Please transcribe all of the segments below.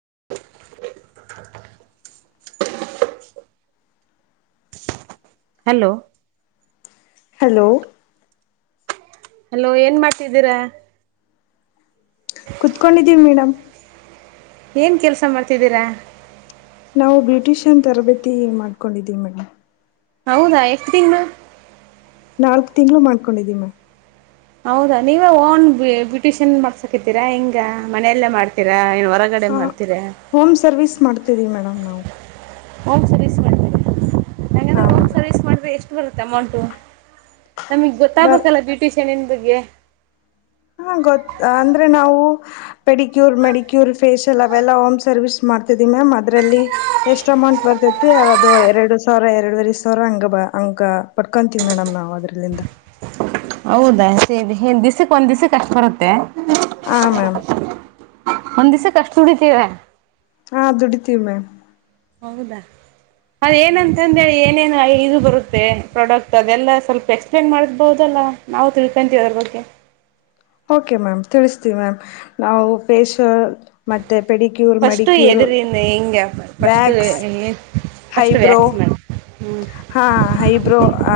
[inaudible] hello hello hello ಏನ್ ಮಾಡ್ತಿದ್ದೀರ ಕುೂತ್ಕೊಂಡಿದ್ದೀವಿ ಮೇಡಮ್ ಏನ್ ಕೆಲ್ಸ ಮಾಡ್ತಿದ್ದೀರಾ ನಾವು ಬ್ಯೂಟಿಷಿಯನ್ ತರಬೇತಿ ಮಾಡ್ಕೊಂಡಿದೀವಿ ಮೇಡಮ್ ಹೌದಾ ಎಷ್ಟ್ ತಿಂಗ್ಳ್ ನಾಲ್ಕ್ ತಿಂಗ್ಳ್ ಮಾಡ್ಕೊಂಡಿದ್ದಿ ಮ್ಯಾಮ್ ಹೌದಾ ನೀವೇ ಓನ್ ಬಿ ಬಿಟಿಷನ್ ಮಾಡ್ಸಕಿದ್ದೀರಾ ಹಿಂಗ ಮನೆಯಲ್ಲೇ ಮಾಡ್ತೀರಾ ಏನ್ ಹೊರಗಡೆ ಹಾ ಮಾಡ್ ಹೋಮ್ ಸರ್ವಿಸ್ ಮಾಡ್ತಿದೀವಿ ಮೇಡಮ್ ನಾವು ಹೋಮ್ ಸರ್ವಿಸ್ ಮಾಡ್ತಿವಿ ಹ ಮೇಲೆ ಎಸ್ಟ್ ಬರುತ್ತೆ ಅಮೌಂಟು ನಮಿಗ್ ಬರ್ ಗೊತ್ತಾಗುತಲ್ಲ ಬ್ಯೂಟಿಷನ್ನ್ ಬಗ್ಗೆ ಹಾ ಗೊತ್ ಅಂದ್ರೆ ನಾವು ಪೆಡಿಕ್ಯೂರ್ ಮೆಡಿಕ್ಯೂರ್ ಫೇಸ್ ಎಲ್ಲ ಅವೆಲ್ಲಾ ಹೋಮ್ ಸರ್ವಿಸ್ ಮಾಡ್ ಮಾತ್ತೆ ದಿನ ಮ್ ಅದ್ರಲ್ಲಿ ಎಷ್ಟ್ ಅಮೌಂಟ್ ಬರ್ತಿತಿ ಎರಡು ಸಾವ್ರ ಎರಡುವರಿ ಸಾವ್ರ ಹಂಗ್ ಬ ಹಂಗ ಪಟ್ಕೊಂತೀವಿ ಮೇಡಮ್ ನಾವು ಅದ್ರಲ್ಲಿಂದ ಹೌದಾ ಸೇರಿ ದಿಸಕ್ ಒಂದ್ ದಿಸಕ್ ಕಷ್ಟ್ ಬರುತ್ತೆ ಹಾಂ ಮ್ಯಾಮ್ ಒಂದ್ ದಿಸಕ್ ಅಷ್ಟ್ ದುಡಿತೀರಾ ಹಾ ದುಡಿತೀವಿ ಮ್ಯಾಮ್ ಹೌದಾ ಅದೇಏನಂತಂದೇಳಿ ಏನೇ ಇದು ಬರುತ್ತೆ ಪ್ರಾಡಕ್ಟ್ ಅದೆಲ್ಲ ಸ್ವಲ್ಪ ಎಕ್ಸ್ಪ್ಲೇನ್ ಮಾಡ್ಬಹುದಲ್ಲ ನಾವು ತಿಳ್ಕೊಂತೀವಿ ಅದ್ರ ಬಗ್ಗೆ [inaudible] ಓಕೆ ಮ್ಯಾಮ್ ತಿಳಿಸ್ತೀವಿ ಮ್ಯಾಮ್ ನಾವು ಫೇಶಲ್ ಫಸ್ಟ್ ಎದುರಿನ್ ಹೆಂಗ್ ಫಸ್ಟ್ ವ್ಯಾಕ್ಸ್ ಹೆ ಹೈಬ್ರೋ ಹಾ ಹೈಬ್ರೋ ಹಾ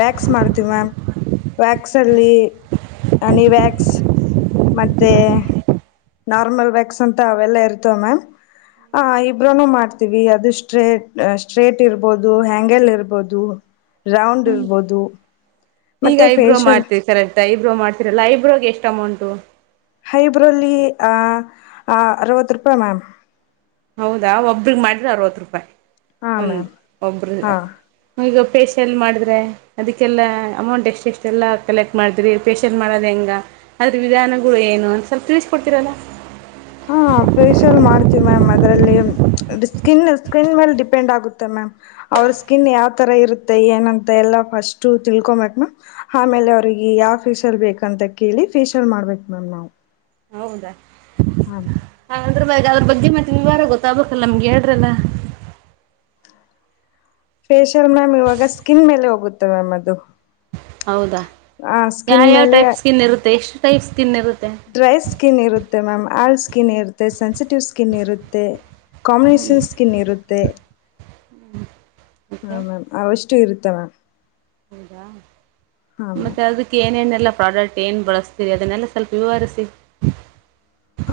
ವ್ಯಾಕ್ಸ್ ಮಾಡ್ತ ಮ್ಯಾಮ್ ವ್ಯಾಕ್ಲ್ಲಿಲ್ಲಿ ಆನಿ ವ್ಯಾಕ್ಸ್ ಮತ್ತೆ ನಾರ್ಮಲ್ ವ್ಯಾಕ್ಸ್ ಅಂತ ಅವೆಲ್ಲಾ ಇರ್ತವೆ ಮ್ಯಾಮ್ ಹ ಇಬ್ರನು ಮಾಡ್ತೀವಿ ಅದು ಸ್ಟ್ರೇ ಸ್ಟ್ರೇಟ್ ಇರ್ಬೋದು ಹ್ಯಾಂಗಲ್ ಇರ್ಬೋದು ರೌಂಡ್ ಹ್ಮ್ ಇರ್ಬೋದು ಈಗ ಮತ್ತು ಐಬ್ರೋ ಫೇಶಿಯಲ್ ಮಾಡ್ತೀರಿ ಸರಷ್ಟ ಐಬ್ರೋ ಮಾಡ್ತೀರಲ್ಲ ಐಬ್ರೋಗೆ ಎಷ್ಟ ಟೊಮಂಟೋ ಹೈಬ್ರಲ್ಲಿ ಆ ಅರವತ್ತು ರೂಪಾಯಿ ಮ್ಯಾಮ್ ಹೌದಾ ಒಬ್ರಗ್ ಮಾಡಿದ್ರೆ ಅರವತ್ತು ರೂಪಾಯಿ ಹಾ ಒಂದ ಮ್ಯಾಮ್ ಒಬ್ರ ಹಾ ಈಗ ಫೇಶಿಯಲ್ ಮಾಡಿದ್ರೆ ಅದಕ್ಕೆಲ್ಲ ಅಮೌಂಟ್ ಎಷ್ಟ ಎಷ್ಟೆಲ್ಲ ಕಲೆಕ್ಟ್ ಮಾಡಿದ್ರಿ ಫೇಶಿಯಲ್ ಮಾಡೋದ ಹೆಂಗ ಅದ್ರ ವಿಧಾನಗಳು ಏನು ಅಂತ ಸ್ವಲ್ಪ ತಿಳಿಸಕೊಡ್ತಿರಲ್ಲ ಹಾ ಫೇಶಿಯಲ್ ಮಾಡ್ತಿೀವಿ ಮ್ಯಾಮ್ ಮ ಅದರಲ್ಲಿ ಸ್ಕಿನ್ ಸ್ಕಿನ್ ಮೇಲೆ ಡಿಪೆಂಡ್ ಆಗುತ್ತೆ ಮ್ಯಾಮ್ ಅವ್ರ ಸ್ಕಿನ್ ಯಾವ್ ತರ ಇರುತ್ತೆ ಏ ಎಲ್ಲ ಸ್ ತಿಕೊಬೇಕ ಆಮೇಲೆ ಅವಿಗೆ ಯಫೀಸಲ್ಲಿ ಬೇಕಂತ ಕೇಳಿ ಷಲ್ ಮಾಡ್ಬೇಕು ಮ್ಯಾಮ್ ನಾವು ಹೌದಾ ಹ್ಮ ಅ ಬ ಅದ್ರ ಬಗ್ಗೆ ಮತ್ತ ವಿವರ ಗೊತ್ತಾಗಬೇಕಕ್ಲ್ಲ ನಮ್ಗೆ ಹೇಳ್ರಲ್ಲ ಫೇಶಿಯಲ್ ಮ್ಯಾಮ್ ಇವಾಗ ಸ್ಕಿನ್ ಮೇಲೆ ಹೋಗುತ್ತೆ ಮ್ಯಾಮ್ ಅದು ಹೌದಾ ಆ ಯಾವ ಸ್ಕಿನ್ ಯಾವ್ ಮೇಲೆ ಟೈಪ್ ಸ್ಕಿನ್ ಇರುತ್ತೆ ಎಷ್ಟು ಟೈಪ್ ಸ್ಕಿನ್ ಇರುತ್ತೆ ಡ್ರೈ ಸ್ಕಿನ್ ಇರುತ್ತೆ ಮ್ಯಾಮ್ ಆಲ್ ಸ್ಕಿನ್ ಇರುತ್ತೆ ಸೆನ್ಸಿಟಿವ್ ಸ್ಕಿನ್ ಇರುತ್ತೆ ಕಾಂಬಿನೇಷನ್ ಸ್ಕಿನ್ ಇರುತ್ತೆ ಹಾ ಓಕೆ ಮ್ಯಾಮ ಅವಷ್ಟು ಇರುತ್ತೆ ಮ್ಯಾಮ್ ಹೌದಾ ಹಾಂ ಮ್ಯಾಮ್ ಮತ್ತೆ ಅದಕ್ಕೆ ಏನೇನ್ ಎಲ್ಲಾ ಪ್ರಾಡಕ್ಟ್ ಏನ್ ಬಳಸ್ತೀರಿ ಅದನ್ನೆಲ್ಲ ಸ್ವಲ್ಪ ವಿವರಿಸಿ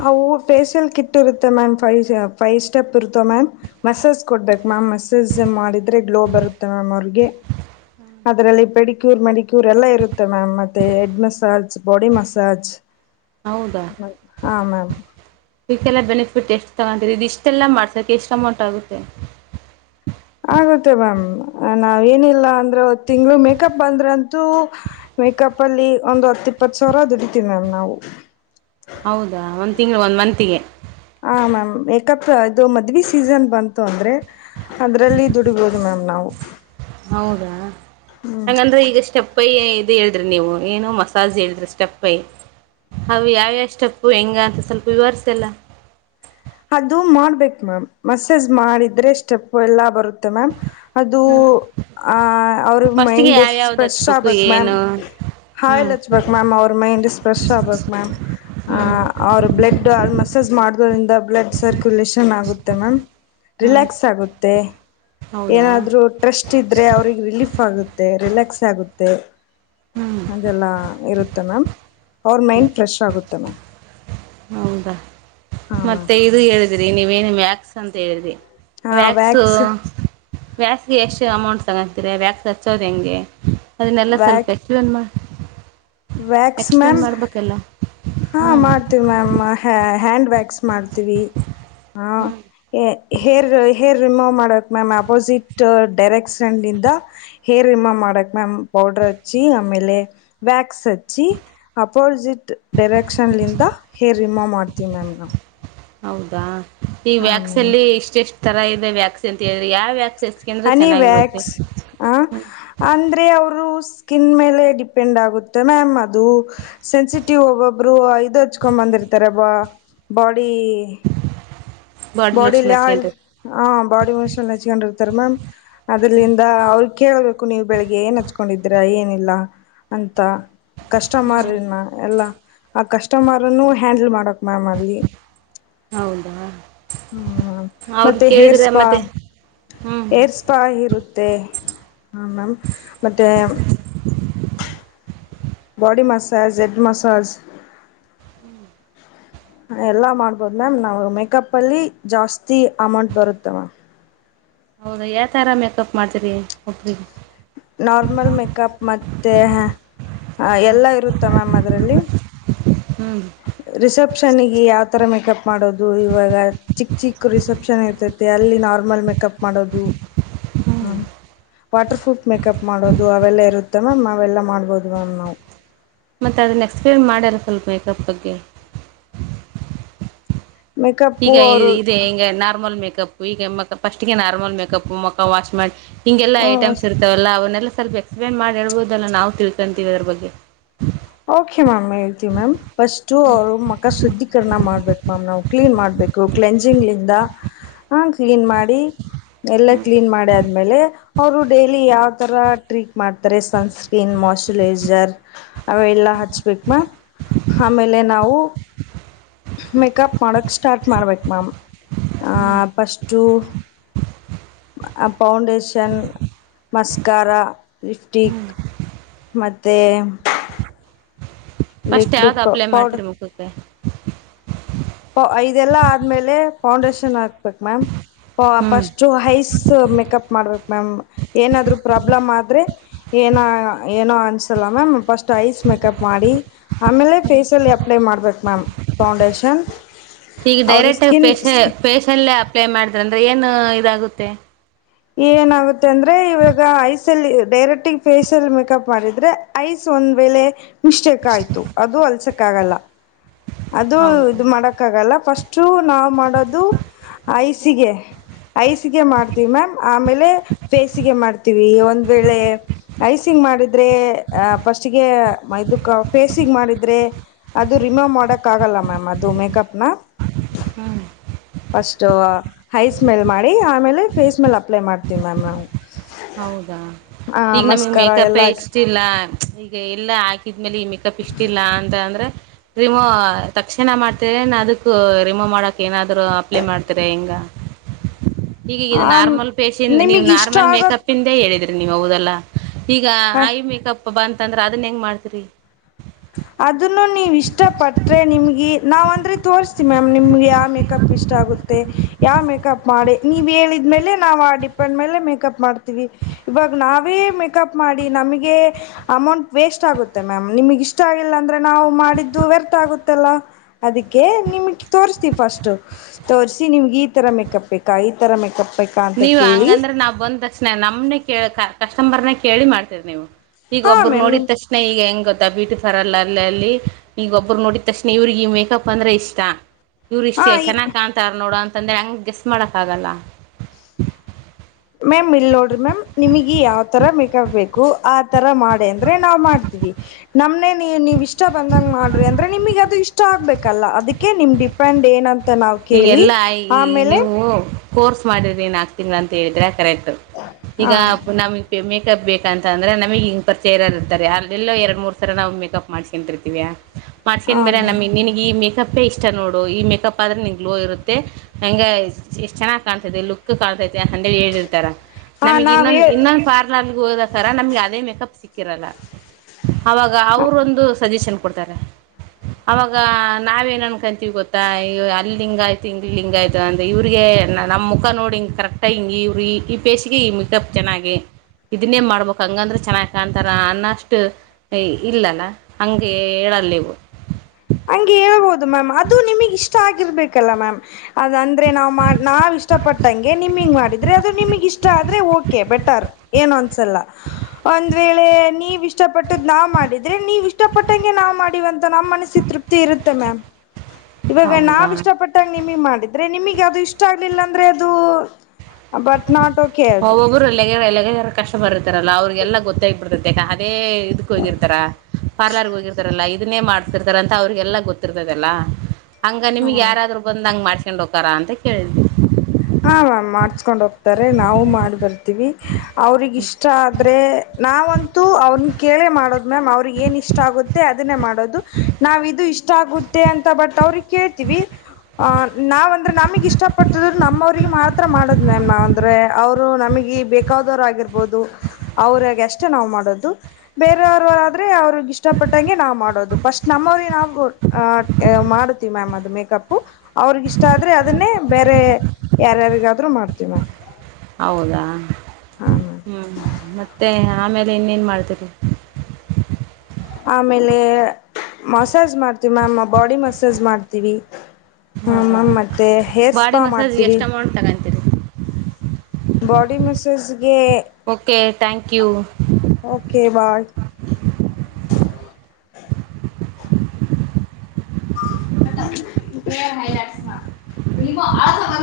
ಅ ಫೇೇಶಿಯಲ್ ಕಿಟ್ ಇರುತ್ತೆ ಮ್ಯಾಮ್ ಫೈ್ ಫೈವ್ ಸ್ಟೆಪ್ ಇರುತಾವ ಮ್ಯಾಮ್ ಮಸಾಜ್ ಕೊಡಬೇಕು ಮ್ಯಾಮ್ ಮಸಾಜ್ ಮಾಡಿದ್ರೆ ಗ್ಲೋ ಬರುತ್ತೆ ಮ್ ಅವ ಅದ್ರಲ್ಲಿ ಕ್ಯೂರ್ ಮಿಕ್ಯರ್ ಎಲ್ಲ ಇರುತ್ತೆ ಮ್ಯಾಮ್ ಮತ್ತೆ ಹೆಡ್ ಮಸಾಜ್ ಬಾಡಿ ಮಸಾಜ್ ಹೌದಾ ಹ ಮ್ಯಾಮ್ ಇದಕ್ಕೆಲ್ಲ ಬೆನಿಫಿಟ್ ಎಷ್ಟು ತಗೊಂತ ಇ ಇಷ್ಟೆಲ್ಲ ಮಾಡ್ಸಕ ಎಷ್ಟ್ ಅಮೌಂಟ್ ಆಗುತ್ತೆ ಆಗುತ್ತೆ ಮ್ಯಾಮ್ ನಾವ್ ಏನಿಲ್ಲ ಅಂದ್ರೆ ಒ್ ತಿಂಗ್ಗಳು ಮೇಕಪ್ ಬಂದ್ರಂತೂ ಮೇಕಪ್ ಅಲ್ಲಿ ಒಂದು್ ಹತ್ತ ಇಪ್ಪತ್ತು ಸಾವಿರ ದುಡಿತೀವಿ ಮ್ಯಾಮ್ ನಾವು ಹೌದಾ ಒಂದ್ ತಿಂಗಗಳು ಒಂದ್ ಮತ್ಗೆ ಹ ಮ್ಯಾಮ್ ಮಕಪ್ ಇದು ಮದ್ವಿ ಸೀಸನ್ ಬಂತು ಅಂದ್ರೆ ಅದ್ರಲ್ಲಿ ದುಡಿಬೋದು ಮ್ಯಾಮ್ ನ ನವು ಹೌದಾ ಹಂಗಂದ್ರೆ ಈಗಷ್ಟೆ ಪ್ಪೈ ಇದು ಹೇಳಿದ್ರಿ ನೀವು ಏನು ಮಸಾಜ್ ಹೇಳಿದ್ರಿ ಸ್ಟೆಪ್ಪೈ ಅ ಯಾವ್ಯಷ್ಟಪ್ಪು ಹೆಂಗ ಅಂತ ಸ್ವಲ್ಪ ವಿವಸಲ್ಲ ಅದು ಮಾಡ್ಬೇಕು ಮ್ಯಾಮ್ ಮಸೇಜ್ ಮಾಡಿದ್ರೆ ಸ್ಟೆಪ್ ಎಲ್ಲಾ ಬರುತ್ತೆ ಮ್ಯ್ ಅದು ಆ ಅವ್ರ ಫಸ್ಟ್ಗೆ ಮೈಂಡ್ ಯಾವ್ಯಾವ್ದು ಫ್ರೆಶ್ ಹಚ್ಬೇಕು ಆಗ್ಬೇಕು ಮ್ಯಾಮ್ ಏನು ಹಾಲ್ ಹ್ಮ್ ಹಚ್ಬೇಕು ಮ್ಯಾಮ್ ಅವ್ರ ಮೈಂಡ್ ಸ್ಫ್ರೆಶ್ ಆಗ್ಬೇಕಕ್ ಮ್ಯಾಮ್ ಹ್ಮ್ ಅವ್ರ ಬ್ಲಡ್ ಆಲ್ಮೋಸ್ಟ್ ಮಸಾಜ್ ಮಾಡೋದರಿಂದ ಬ್ಲಡ್ ಸರ್ಕ್ಯುಲೇಷನ್ ಆಗುತ್ತೆ ಮ್ಯಾಮ್ ಹ್ಮ್ ರಿಲ್ಯಾಕ್ಸ್ ಆಗುತ್ತೆ ಹೌದಾ ಏನಾದ್ರೂ ಟ್ರಸ್ಟ್ ಇದ್ರೆ ಅವ್ರಿಗೆ ರಿಲೀಫ್ ಆಗುತ್ತೆ ರಿಲ್ಯಾಕ್ಸ್ ಆಗುತ್ತೆ ಹ್ಮ್ ಅದೆಲ್ಲ ಇರುತ್ತೆ ಮ್ಯಾಮ್ ಅವ್ರ ಮೈಂಡ್ ಫ್ರೆಶ್ ಆಗುತ್ತೆ ಮ್ಯಾಮ್ ಹೌದಾ ಹಾ ಮ್ಯಾಮ್ ಮತ್ತೆ ಇದು ಹೇಳಿದ್ರಿ ನೀವೇನು ವಾಕ್ಸ್ ಅಂತ ಹೇಳಿದ್ರಿ ಹಾ ವ್ಯಾಕ್ಸು ವ್ಯಾಕ್ಸ್ ವ್ಯಾಕ್ಸ್ಗೆ ಎಷ್ಟು ಅಮೌಂಟ್ ತಗೊಂತೀರ ವ್ಯಾಕ್ಸ್ ಹಚ್ಚೋದು್ ಹೆಂಗೆ ಅದನ್ನಲ್ಲ ಸ್ವಲ್ಪ ವ್ಯಾಕ್ ಎಕ್ಸ್ಪ್ಲೈನ್ ಮಾಡ ವ್ಯಾಕ್ಸ್ ಮ್ಯಾಮ ಮಾಡ್ಬೇಕಲ್ಲ ಹ ಹ್ಞೂ ಮಾಡ್ತೀವಿ ಮ್ಯಾಮ್ ಹ ಹ್ಯಾಂಡ್ ವ್ಯಾಕ್ಸ್ ಮಾಡ್ತೀವಿ ಹಾ ಹ್ಞೂ ಏರ್ ರಿಮೂವ್ ಮಾಡಕ್ ಮ್ಯಾಮ್ ಅಪೋಸಿಟ್ ಡೈರೆಕ್ಷನ್ಂದ ಹೇರ್ ರಿಮೂವ್ ಮಾಡಕ್ ಮ್ಯಾಮ್ ಪೌಡರ್ ರಾಚಿ ಆಮೇಲೆ ವ್ಯಾಕ್ ಿ ಅಪೋಸಿಟ್ ಡೈರೆಕ್ಷನ್ಂದ ಹೇರ್ ರಿಮೋವ್ ಮಾಡ್ತೀವಿ ನಾನು ಹೌದಾ ಈ ವ್ಯಾಕ್ಸಿನ್ಲ್ಲಿ ಇಷ್ಟ ಎಷ್ಟು ತರ ಇದೆ ವ್ಯಾಕ್ಸಿನ್ ಅಂತ ಹೇಳಿದ್ರಿ ಯಾವ ವ್ಯಾಕ್ ಅನಿವ್ಯಾಕ್ಸ್ ಅ ಅಂದ್ರೆ ಅವ್ರು ಸ್ಕಿನ್ ಮೇಲೆ ಡಿಪೆಂಡ್ ಆಗುತ್ತೆ ಮ್ಯಾಮ್ ಅದು ಸೆನ್ಸಿಟಿವ್ ಒಬೊಬ್ರು ಇದು ಹಚ್ಕೊಂಡ್ ಬಂದ್ರೆ ಇತರ ಬಾಡಿ ಬಾಡಿ ಲೋಷನ್ ಬಾಡಿಲಿ ಆಿಲ್ ಹಚ್ಕೊಂಡ್ರೆ ಹ ಬಾಡಿ ಮೋಷನ್ ಹೆಚ್ಕೊಂಡ್ಿರ್ತಾರೆ ಮ್ಯಾಮ್ ಅದ್ರಲ್ಲಿಂದ ಅವ್ರ ಕೇೇಳಬೇಕು ನೀವು ಬೆಳಿಗ್ಗೆ ಏನ್ ಹಚ್ಕೊಂಡಿದೀರ ಏನಿಲ್ಲ ಅಂತ ಕಸ್ಟಮರ್ ನ ಎಲ್ಲಾ ಆ ಕಸ್ಟಮರ್ನ್ನು ಹ್ಯಾಂಡಲ್ ಮಾಡಕ್ ಮ್ಯಾಮ್ ಅಲ್ಲಿ ಹೌದಾ ಹೂ ಅವ್ರನ್ನ ಮತ್ತೆ ಹೇರ್ ಕೇಳಿದ್ರೆ ಸ್ಪಾ ಮತ್ತೆ ಹ್ಞೂ ಏರ್ ಸ್ಪಾ ಇರುತ್ತೆ ಹ ಮ್ಯಾಮ್ ಮತ್ತೆ ಹ ಬಾಡಿ ಮಸಾಜ್ ಹೆಡ್ ಮಸಾಜ್ ಹೂ ಎಲ್ಲ ಮಾಡ್ಬೋದು ಮ್ಯಾಮ್ ನಾವು ಮೇಕಪ್ ಅಲ್ಲಿ ಜಾಸ್ತಿ ಅಮೌಂಟ್ ಬರುತ್ತೆ ಮ್ಯಾಮ್ ಹೌದ ಯಾವ ತರ ಮೇಕಪ್ ಮಾಡ್ತರಿ ಒಬ್ರಿಗೆ ನಾರ್ಮಲ್ ಮೇಕಪ್ ಮತ್ತೆ ಎಲ್ಲ ಇರುತ್ತ ಮ್ಯಾಮ್ ಅದರಲ್ಲಿ ಹ್ಞೂ ರಿಸೆಪ್ಷನ್ಗೆ ಯಾವತರ ಮೇಕಪ್ ಮಾಡೋದು ಇವಾಗ ಚಿಕ್ಕ ಚಿಕ್ಕ ರಿಸೆಪ್ಷನ್ ಇರ್ತೈತೆ ಅಲ್ಲಿ ನಾರ್ಮಲ್ ಮೇಕಪ್ ಮಾಡೋದು ಹ ವಾಟರ್ ಪ್ರೂಫ್ ಮೇಕಪ್ ಮಾಡೋದು ಅವೆಲ್ಲ ಇರುತ್ತೆ ಮ್ಯಾಮ್ ಅವೆಲ್ಲ ಮಾಡ್ಬೋದು ಮ್ಯಾಮ್ ನಾವು ಮತ್ತೆ ಅದನ್ನ ಎಕ್ಸ್ಪೀರಿಯೆಂಟ್ ಮಾಡ್ಯಲ್ಲ ಸ್ವಲ್ಪ ಮೇಕಪ್ ಬಗ್ಗೆ ಮೇಕಪ್ಪು ಈಗ ಅವರು ಇದು ಹಿಂಗ ನಾರ್ಮಲ್ ಮೇಕಕ್ ಮೇಕಪ್ ಈಗ ಫಸ್ಟ್ಗೆ ನಾರ್ಮಲ್ ಮೇಕಪ್ ಮ ಮುಕ್ಕ ವಾಶ್ ಮಾಡಿ ಹಿಗೆಲ್ಲಾ ಹ್ಞೂ ಐಟಮ್ಸ್ ಇರ್ತವೆಲ್ಲ ಅವನ್ನಲ್ಲ ಸ್ವಲ್ಪ ಎಕ್ಸ್ಪ್ಲೇನ್ ಮಾಡಿ ಹೇಳ್ಬೋುದಲ್ಲ ನಾ ತಿಳ್ಕೊಂತೀವಿ ಅದ್ರ ಬಗ್ಗೆ ಓಕೆ ಮ್ಯಾಮ್ ಹೇಳ್ತಿೀ ಮ್ಯಾಮ್ ಫಸ್ಟ್ ಅವರು ಮಕ್ಕ ಶುದ್ದೀಕರಣ ಮಾಡ್ಬೇಕು ಮ್ಯಾಮ್ ನಾವು ಕ್ಲೀನ್ ಮಾಡ ಬು ಕ್ಜಿಂಗ್ಿಂದ ಹ ಕ್ಲೀನ್ ಮಾಡಿ ಎಲ್ಲ ಕ್ಲೀನ್ ಮಾಡಿ ಆದ್ಮೇಲೆ ಅವರು ಡೈಲಿ ಯಾವ್ ತರ ಟ್ರೀಕ್ ಮಾಡ್ತಾರೆ ಸನ್ಸ್ಕ್ರೀನ್ ಮಾೋಯ್ಚುರೈಜರ್ ಹಚ್ಬೇಕ ಆಮೇಲೆ ನಾವು ಮೇಕಪ್ ಮಾಡಕ್ ಸ್ಟಾರ್ಟ್ ಮಾಡ್ಬೇಕು ಮ್ಯಾಮ್ ಪಫಸ್ಟು ಪೌಂಡೇಶನ್ ಮಸ್ಕಾರಾರಾ ಲಿಫ್ಟಿಕ್ ಮತ್ತೆ ಫಸ್ಟ್ ಯಾವ್ದ್ ಅಪ್ಲೈ ಮಾಡ್ತೀರಿ ಮುಖಕ್ಕೆ ಐದೆಲ್ಲಾ ಆದ್ಮೇಲೆ ಫೌಂಡೇಶನ್ ಹಾಕ್ಬೇಕ್ ಮ್ಯಾಮ್ ಹ್ಮ್ ಪಫಸ್ಟ್ ಹೈಸ್ ಮೇಕಪ್ ಮಾಡ್ಬೇಕು ಮ್ಯಾಮ್ ಏನಾದ್ರು ಪ್ರಾಬ್ಲಮ್ ಆದ್ರೆ ಏನ ಏನೋ ಅನ್ಸಲ್ಲ ಮ್ಯಾಮ್ ಫಸ್ಟ್ ಐಸ್ ಮೇಕಪ್ ಮಾಡಿ ಆಮೇಲೆ ಫೇಸಲ್ಲಿ ಅಪ್ಲೈ ಮಾಡ್ಬೇಕು ಮ್ಯಾಮ್ ಫೌಂಡೇಶನ್ ಈಗ ಅವ್ರ ಡೈರೆಕ್ಟ್ ಸ್ಕಿನ್ ಫೇಶ ಸ್ಕಿ ಫೇಶಲ್ಲೇ ಅಪ್ಲೈ ಮಾಡಿದ್ರ ಅಂದ್ರೆ ಏನು ಇದಾಗುತ್ತೆ ಏನಾಗುತ್ತೆ ಅಂದ್ರೆ ಇವಾಗ ಐಸೆಲ್ ಡೈರೆಕ್ಟ್ ಫೇೇಶಿಯಲ್ ಮೇಕಪ್ ಮಾಡಿದ್ರೆ ಐಸು ಒಂದ್ ವೇಳೆ ಮಿಸ್ಟೇಕ್ ಆಯ್ತು ಅದು ಅಲ್ಸಕ್ ಆಗಲ್ಲ ಅದು ಹೌದಾ ಇದು ಮಾಡಕ ಆಾಗಲ್ಲ ಫಸ್ಟು ನಾವು ಮಾಡೋದು ಐಸಿಗೆ ಐಸಿಗೆ ಮಾಡ್ತೀವಿ ಮ್ಯಾಮ್ ಆಮೇಲೆ ಫೇಸಿಗೆ ಮಾಡ್ತೀವಿ ಒಂದ್ ವೇಳೆ ಐಸಿಂಗ್ ಮಾಡಿದ್ರೆ ಫಸ್ಟ್ ಫೇಸ್ ಗೆ ಮಾಡಿದ್ರೆ ಅ ರಿಮೂವು ಮಾಡಕಲ್ಲ ಆಗಲ್ಲ ಮಾಮ್ ಅದು ಮೇಕಪ್ನ ಹೂ ಫಸ್ಟ್ ಐಸ್ ಮೇಲೆ ಮಾಡಿ ಆಮೇಲೆ ಫೇಸ್ ಸ್ಮೆಲ್ ಅಪ್ಲೈ ಮಾಡ್ತೀವಿ ಮ್ಯಾಮ್ ನಾವು ಹೌದಾ ಆ ಈಗ ನಮ್ಗೆ ಮಸ್ಕರ ಎಲ್ಲ ಮೇಕಪ್ೇ ಹಾಕಿ ಇಷ್ಟ ಇಲ್ಲ ಈಗ ಎಲ್ಲ ಆದ್ಮೇಲೆ ಈ ಮೇಕಪ್ ಇಕ್ತಿಲ್ಲ ಅಂತ ಅಂದ್ರೆ ರಿಮೋ ತಕ್ಷಣ ಮಾಡ್ತರ ನ ಅದಕ್ಕ ರಿಮೋವ್ ಮಾಡಕ್ ಏನಾದ್ರು ಅಪ್ಲೈ ಮಾಡ್ತರ ಹಿಂಗ ಈಗೀಗ ನಾರ್ಮಲ್ ಫೇಶಿಯಲ್ ನೀವು ನಿಮಗೆ ಇಷ್ಟ ನಾರ್ಮಲ್ ಮೇಕಪ್ ಆಗೋ ಕ ಹೇಳಿದ್ರಿ ನೀವ ಹೌದಲ್ಲಾ ಈಗ ಐ ಮೇಕಪ್ ಬಂತ ಅಂದ್ರೆ ಅದನ್ನ ಹೆಂಗ್ ಮಾಡ್ತರಿ ಅದನ್ನು ನೀವು ಇಷ್ಟಪಟ್ಟರೆ ನಿಮಗೆ ನಾವವು ಅಂದ್ರೆ ತೋರಿಸತಿವಿ ಮ್ಯಾಮ್ ನಿಮ್ಗೆ ಯಾವ ಮೇಕಪ್ ಇಷ್ಟ ಆಗುತ್ತೆ ಯಾವ ಮೇಕಪ್ ಮಾಡಿ ನೀವ್ ಹೇಳಿದ ಲೆ ನಾವವು ಆ ಡಿಪೆಂಡ್ ಮೇಲೆ ಮೇಕಪ್ ಮಾಡ್ತೀವಿ ಇವಾಗ ನಾವೇ ಮೇಕಪ್ ಮಾಡಿ ನಮಗೆ ಅಮೌಂಟ್ ವೇಸ್ಟ್ ಆಗುತ್ತೆ ಮ್ಯಾಮ್ ನಿಮಗ ಇಷ್ಟ ಆಗಿಲ್ಲ ಅಂದ್ರೆ ನಾವು ಮಾಡಿದ್ದು ವ್ಯರ್ಥ ಆಗುತ್ತೆಲ್ಲ ಅದಕ್ಕೆ ನಿಮಗೆ ತೋರ್ಸ್ತೀವಿ ಫಸ್ಟ್ ತೋಸಿ ನಿಮ್ಗೆ ಈ ತರ ಮೇಕಪ್ ಬೇಕಾ ಈ ತರ ಮೇಕಪ್ ಬೇಕಾ ಅಂತ ನೀವು ಕೇಳಿ ಹಂಗಂದ್ರೆ ನಾವ್ ಬಂದ ತಕ್ಷಣ ನಮ್ನೆ ಕೇಳ ಕಸ್ಟಮರ್ನ ಕೇಳಿ ಮಾಡ್ತೀರಿ ನೀವು ಈಗ ಹಾಂ ಒಬ್ರು ಮ್ಯಾಮ್ ನೋಡಿದ ನಿಮ್ಮ ತಕ್ಷಣೆ ಈಗ ಹೆಂಗತ್ತ ಬ್ಯೂಟಿಫಾರ್ರ್ ಅಲ್ಲಲ್ಲಿ ಈಗ ಒಬ್ಬರು ನೋಡಿದ ತಕ್ಷಣ ಇವ್ರಿಗೆ ಈ ಮೇಕಪ್ ಅಂದ್ರೆ ಇಷ್ಟ ಇವ್ರು ಹಾಂ ಇಷ್ಟೇ ಈ ಚೆನ್ನಾಗಿ ಕಾಣತಾರ ನೋಡು ಅಂತಂದ್ರೆ ಹಂಗ ಗೆಸ್ಟ್ ಮಾಡಕ್ ಆಗಲ್ಲ ಮ್ಯಾಮ್ ಇಲ್ಲಿ ನೋಡ್ರರಿ ಮ್ಯಾಮ್ ನಿಮಗೆ ಯಾವ್ಥರ ಮೆ ಬೇಕು ಆತರ ಮಾಡಿ ಅಂದ್ರೆ ನಾವ್ ಮಾಡ್ತೀವಿ ನಮ್ನೆ ನೀ ನೀವ್ ಇಷ್ಟ ಬಂದಂಗ ಮಾಡ್ರಿ ಅಂದ್ರೆ ನಿಮಗ್ ಅದು ಇಷ್ಟ ಆಗ್ಬೇಕಲ್ಲ ಅದಕ್ಕೆ ನಿಮ್ ಡಿಪೆಂಡ್ ಏನಂತ ನಾವ್ ಕೇಳಿ ಈಗೆಲ್ಲಾ ಈ ಆಮೇಲೆ ನೀವು ಕೋರ್ಸ್ ಮಾಡಿದ್ರಿ ನಾಲ್ಕು ತಿಂಗಳು ಅಂತ ಹೇಳಿದ್ರೆ ಕರೆಕ್ಟ್ ಹ ಈಗ ನಮಗೆ ಮೇಕಪ್ ಬೇಕ ಅಂತ ಅಂದ್ರೆಮಗ್ ಹಿಂಗ ಪರಿಚಯರ ಇರ್ತಾರೆ ಅಲ್ಲೆಲ್ಲೋ ಎರಡ್ ಮೂರ್ ಸರ ನಾವು ಮೇಕಪ್ ಮಾಡ್ಸ್ಕೊಂತಿರ್ತೀವ ಹ ಮಾಡ್ಸ್ಕೊಂಡನ್ ಬೇರ ಮ್ಯಾಮ್ ನಮ ನಿನಗ್ ಈ ಮೇಕಪ್ ಇಷ್ಟ ನೋಡು ಈ ಮೇಕಪ್ ಪ್ಪದ್ರ ನಿ ಗ್ಲೋ ಇರುತ್ತೆ ಹಂಗ ಎಷ್ಟು ಚೆನ್ನಾಗ್ ಕಾಣ್ತೈದೆ ಲುಕ್ ಕಾಣ್ತತಿ ಅಂತ ಹೇಳಿ ಹ ಹೇಳಿರ್ತಾರ ಹ ನಮಗ್ ನಾವ್ ಇನ್ನೊಂದ ಹೇ ಇನ್ನೊಂದು ಪಾರ್ಲರ್ ಹೋದಕರ ನಮ್ಗೆ ಅದೇ ಮೇಕಪ್ ಸಿಕ್ ರಲ್ಲ ಅವಾಗ ಅವರುೊಂದು ಸಜೆಷನ್ ಕೊಡ್ತಾರೆ ಅವಾಗ ನಾವೇನನ್ಕಂತೀವಿ ಗೊತ್ತಾ ಅಲ್ಲಿ ಲಿಂಗ್ ಆಯ್ತು ಇಂಗ್ ಲಿಂಗ್ ಆಯ್ತು ಅಂದ ಇವ್ರಿಗೆ ನಮ್ಮ ಮುಖ ನೋಡಿಂಗ ಕರೆಕ್ಟ್ ಹಿಂಗ ಇವ್ರ ಬೇಸಿಗೆ ಈ ಮಟಪ್ ಚೆನ್ನಾಗಿ ಇದನ್ನೇ ಮಾಡ್ಬೇಕಕ್ ಹಂಗಂದ್ರ ಚೆನ್ನಾಗಿ ಕಾಣ್ತಾರ ಅನ್ನಷ್ಟು ಇಲ್ಲಲ್ಲ ಹಗೆ ಹೇಳ ತರಲ್ಲವು ಹಂಗೆ ಹೇಳ್ಬೋದು ಮ್ಯಾಮ್ ಅದು ನಿಮಗ್ ಇಷ್ಟ ಆಗಿರ್ಬೇಕಲ್ಲ ಮ್ಯಾಮ್ ಅದ ನಾವು ನಾವ್ ಇಷ್ಟಪಟ್ಟ ಗೆ ನಿಮ ಮಾಡಿದ್ರೆ ಅದು ನಿಮಗ್ ಇಷ್ಟ ಆದ್ರೆ ಓಕೆ ಬೆಟರ್ ಏನು ಅನ್ಸಲ್ಲ ಒಂದ ಹೇಳೆ ನೀವ್ ಇಷ್ಟ ಪಟ್ಟದ್ ನಾವ್ ಮಾಡಿದ್ರೆ ನೀವ್ ಇಷ್ಟಪಟ್ಟಂಗೆ ನಾವ್ ಮಾಡಿವವಂತ ನಮ್ಮ ಮನಸ್ಸಿ ತೃಪ್ತಿ ಇರುತ್ತೆ ಮ್ಯಾಮ್ ಇವಾಗ ಹೌದಾ ನಾವ ಇಷ್ಟ ಪಟ್ಟಾಗ ನಿಮ ಮಾಡಿದ್ರೆ ನಿಮಗ್ ಅದು ಇಷ್ಟ ಆಗ್ಲಿಲ್ಲ ಅಂದ್ರೆ ಅದು ಬಟ್ ನಾಟ್ ಓಕೆ ಅದು ರ ಕಷ್ಟ ಬರ್ತಾರಲ್ಲ ಅವ್ರರಿಗೆಲ್ಲ ಗೊತ್ತಾಗಿಬಿಡ್ತರ ಅದೇ ಇದಕ್ಕ ಹೋಗಿರ್ತಾರ ಪಾರ್ಲರ್ಗೆ ಹೋಗಿರ್ತಾರಲ್ಲ ಇ ಇದನ್ನೇ ಮಾಡ್ತಿರ್ತಾರ ಅಂತ ಅವ್ರಿಗೆಲ್ಲಾ ಗೊತ್ತಿರ್ತದದೆಲ್ಲ ಹಂಗ ನಿಮ್ಗೆ ಹ ಯಾರಾದ್ರು ಬಂದ್ ಹಂಗ ಮಾಡ್ ಕೊಂಡ ಹಕರ ಅಂತ ಕೇಳಿದ್ವಿ ಹ ಮಾಮ್ ಮಾಡ್ಸ್ಕೊಂಡ್ ಹೋಗ್ತಾರೆ ನಾವು ಮಾಡ್ ಬರ್ತೀವಿ ಅವ್ರಿಗ ಇಷ್ಟ ಆದ ಆದ್ರೆ ನಾವಂತೂ ಅವನ್ನ ಕೇಳೇ ಮಾಡೋದು ಮ್ಯಾಮ್ ಅವ್ರಿಗೆ ಏನ್ ಇಷ್ಟ ಆಗುತ್ತೆ ಅದನ್ನೇ ಮಾಡೋದು ನಾವ ಇದು ಇಷ್ಟ ಆಗುತ್ತೆ ಅಂತ ಬಟ್ ಅವ್ರಿಗೆ ಕೇಳ್ತೀವಿ ಆ ನಾವ್ಂದ್ರೆ ನಮಗ್ ಇಷ್ಟ ಪಟ್ಟದ್ರು ನಮ್ಮವ್ರು ಅವಿಗೆ ಮಾತ್ರ ಮಾಡದ್ ಮ್ಯಾಮ್ ನಾವ್ ಅಂದ್ರೆ ಅವ್ರು ನಮಗೆ ಬೇಕದವರು ಆಗಿರ್ಬೋದು ಅವ್ರಾಗ ಅಷ್ಟೇ ನಾವ್ ಮಾಡೋದು ಬೇರೆಯವ್ರಾದ್ರೆ ಅವ್ರಗ್ ಇಷ್ಟಪಟ್ಟಂಗೆ ನಾವ್ ಮಾಡೋದು ಪಫಸ್ಟ್ ನಮ್ಮ ನ ಅವಿ ನಾ ಮಾಡುತ್ತೀವಿ ಮ್ಯಾಮ್ ಅದು ಮೇಕಪ್ ಅವ್ರಗ ಇಷ್ಟ ಆದ್ರೆ ಅದನ್ನೇ ಬೇರೆ ಯಾರ್ಯಾರಿಗಾದ್ರರು ಮಾಡ್ತೀವ ಹೌದಾ ಹ್ಮ ಮತ್ತೆ ಆಮೇಲೆ ಇನ್ನೇನು ಮಾಡ್ತೀರಿ ಆಮೇಲೆ ಮಸಾಜ್ ಮಾಡ್ತೀವಿ ಮ್ಯಾಮ್ ಬಾಡಿ ಮಸಾಜ್ ಮಾಡ್ತೀವಿ ಹಾ ಹ್ಮ್ ಹ್ಮ್ ಮಾಮ್ ಮತ್ತೆ ಹೇರ್ ಬಾಡಿ ಸ್ಪಾ ಮಸಾಜ್ ಮಾಡ್ತೀವಿ ಎಷ್ಟು ಅಮೌಂಟ್ ತಗೊಂತೀರಿ ಬಡಿ ಮಸಾಜಗೆ ಥಾಂಕ್ ಯು ಬಾಯ್ ಅ ಹ ಮಾಡ ನಿ ಆ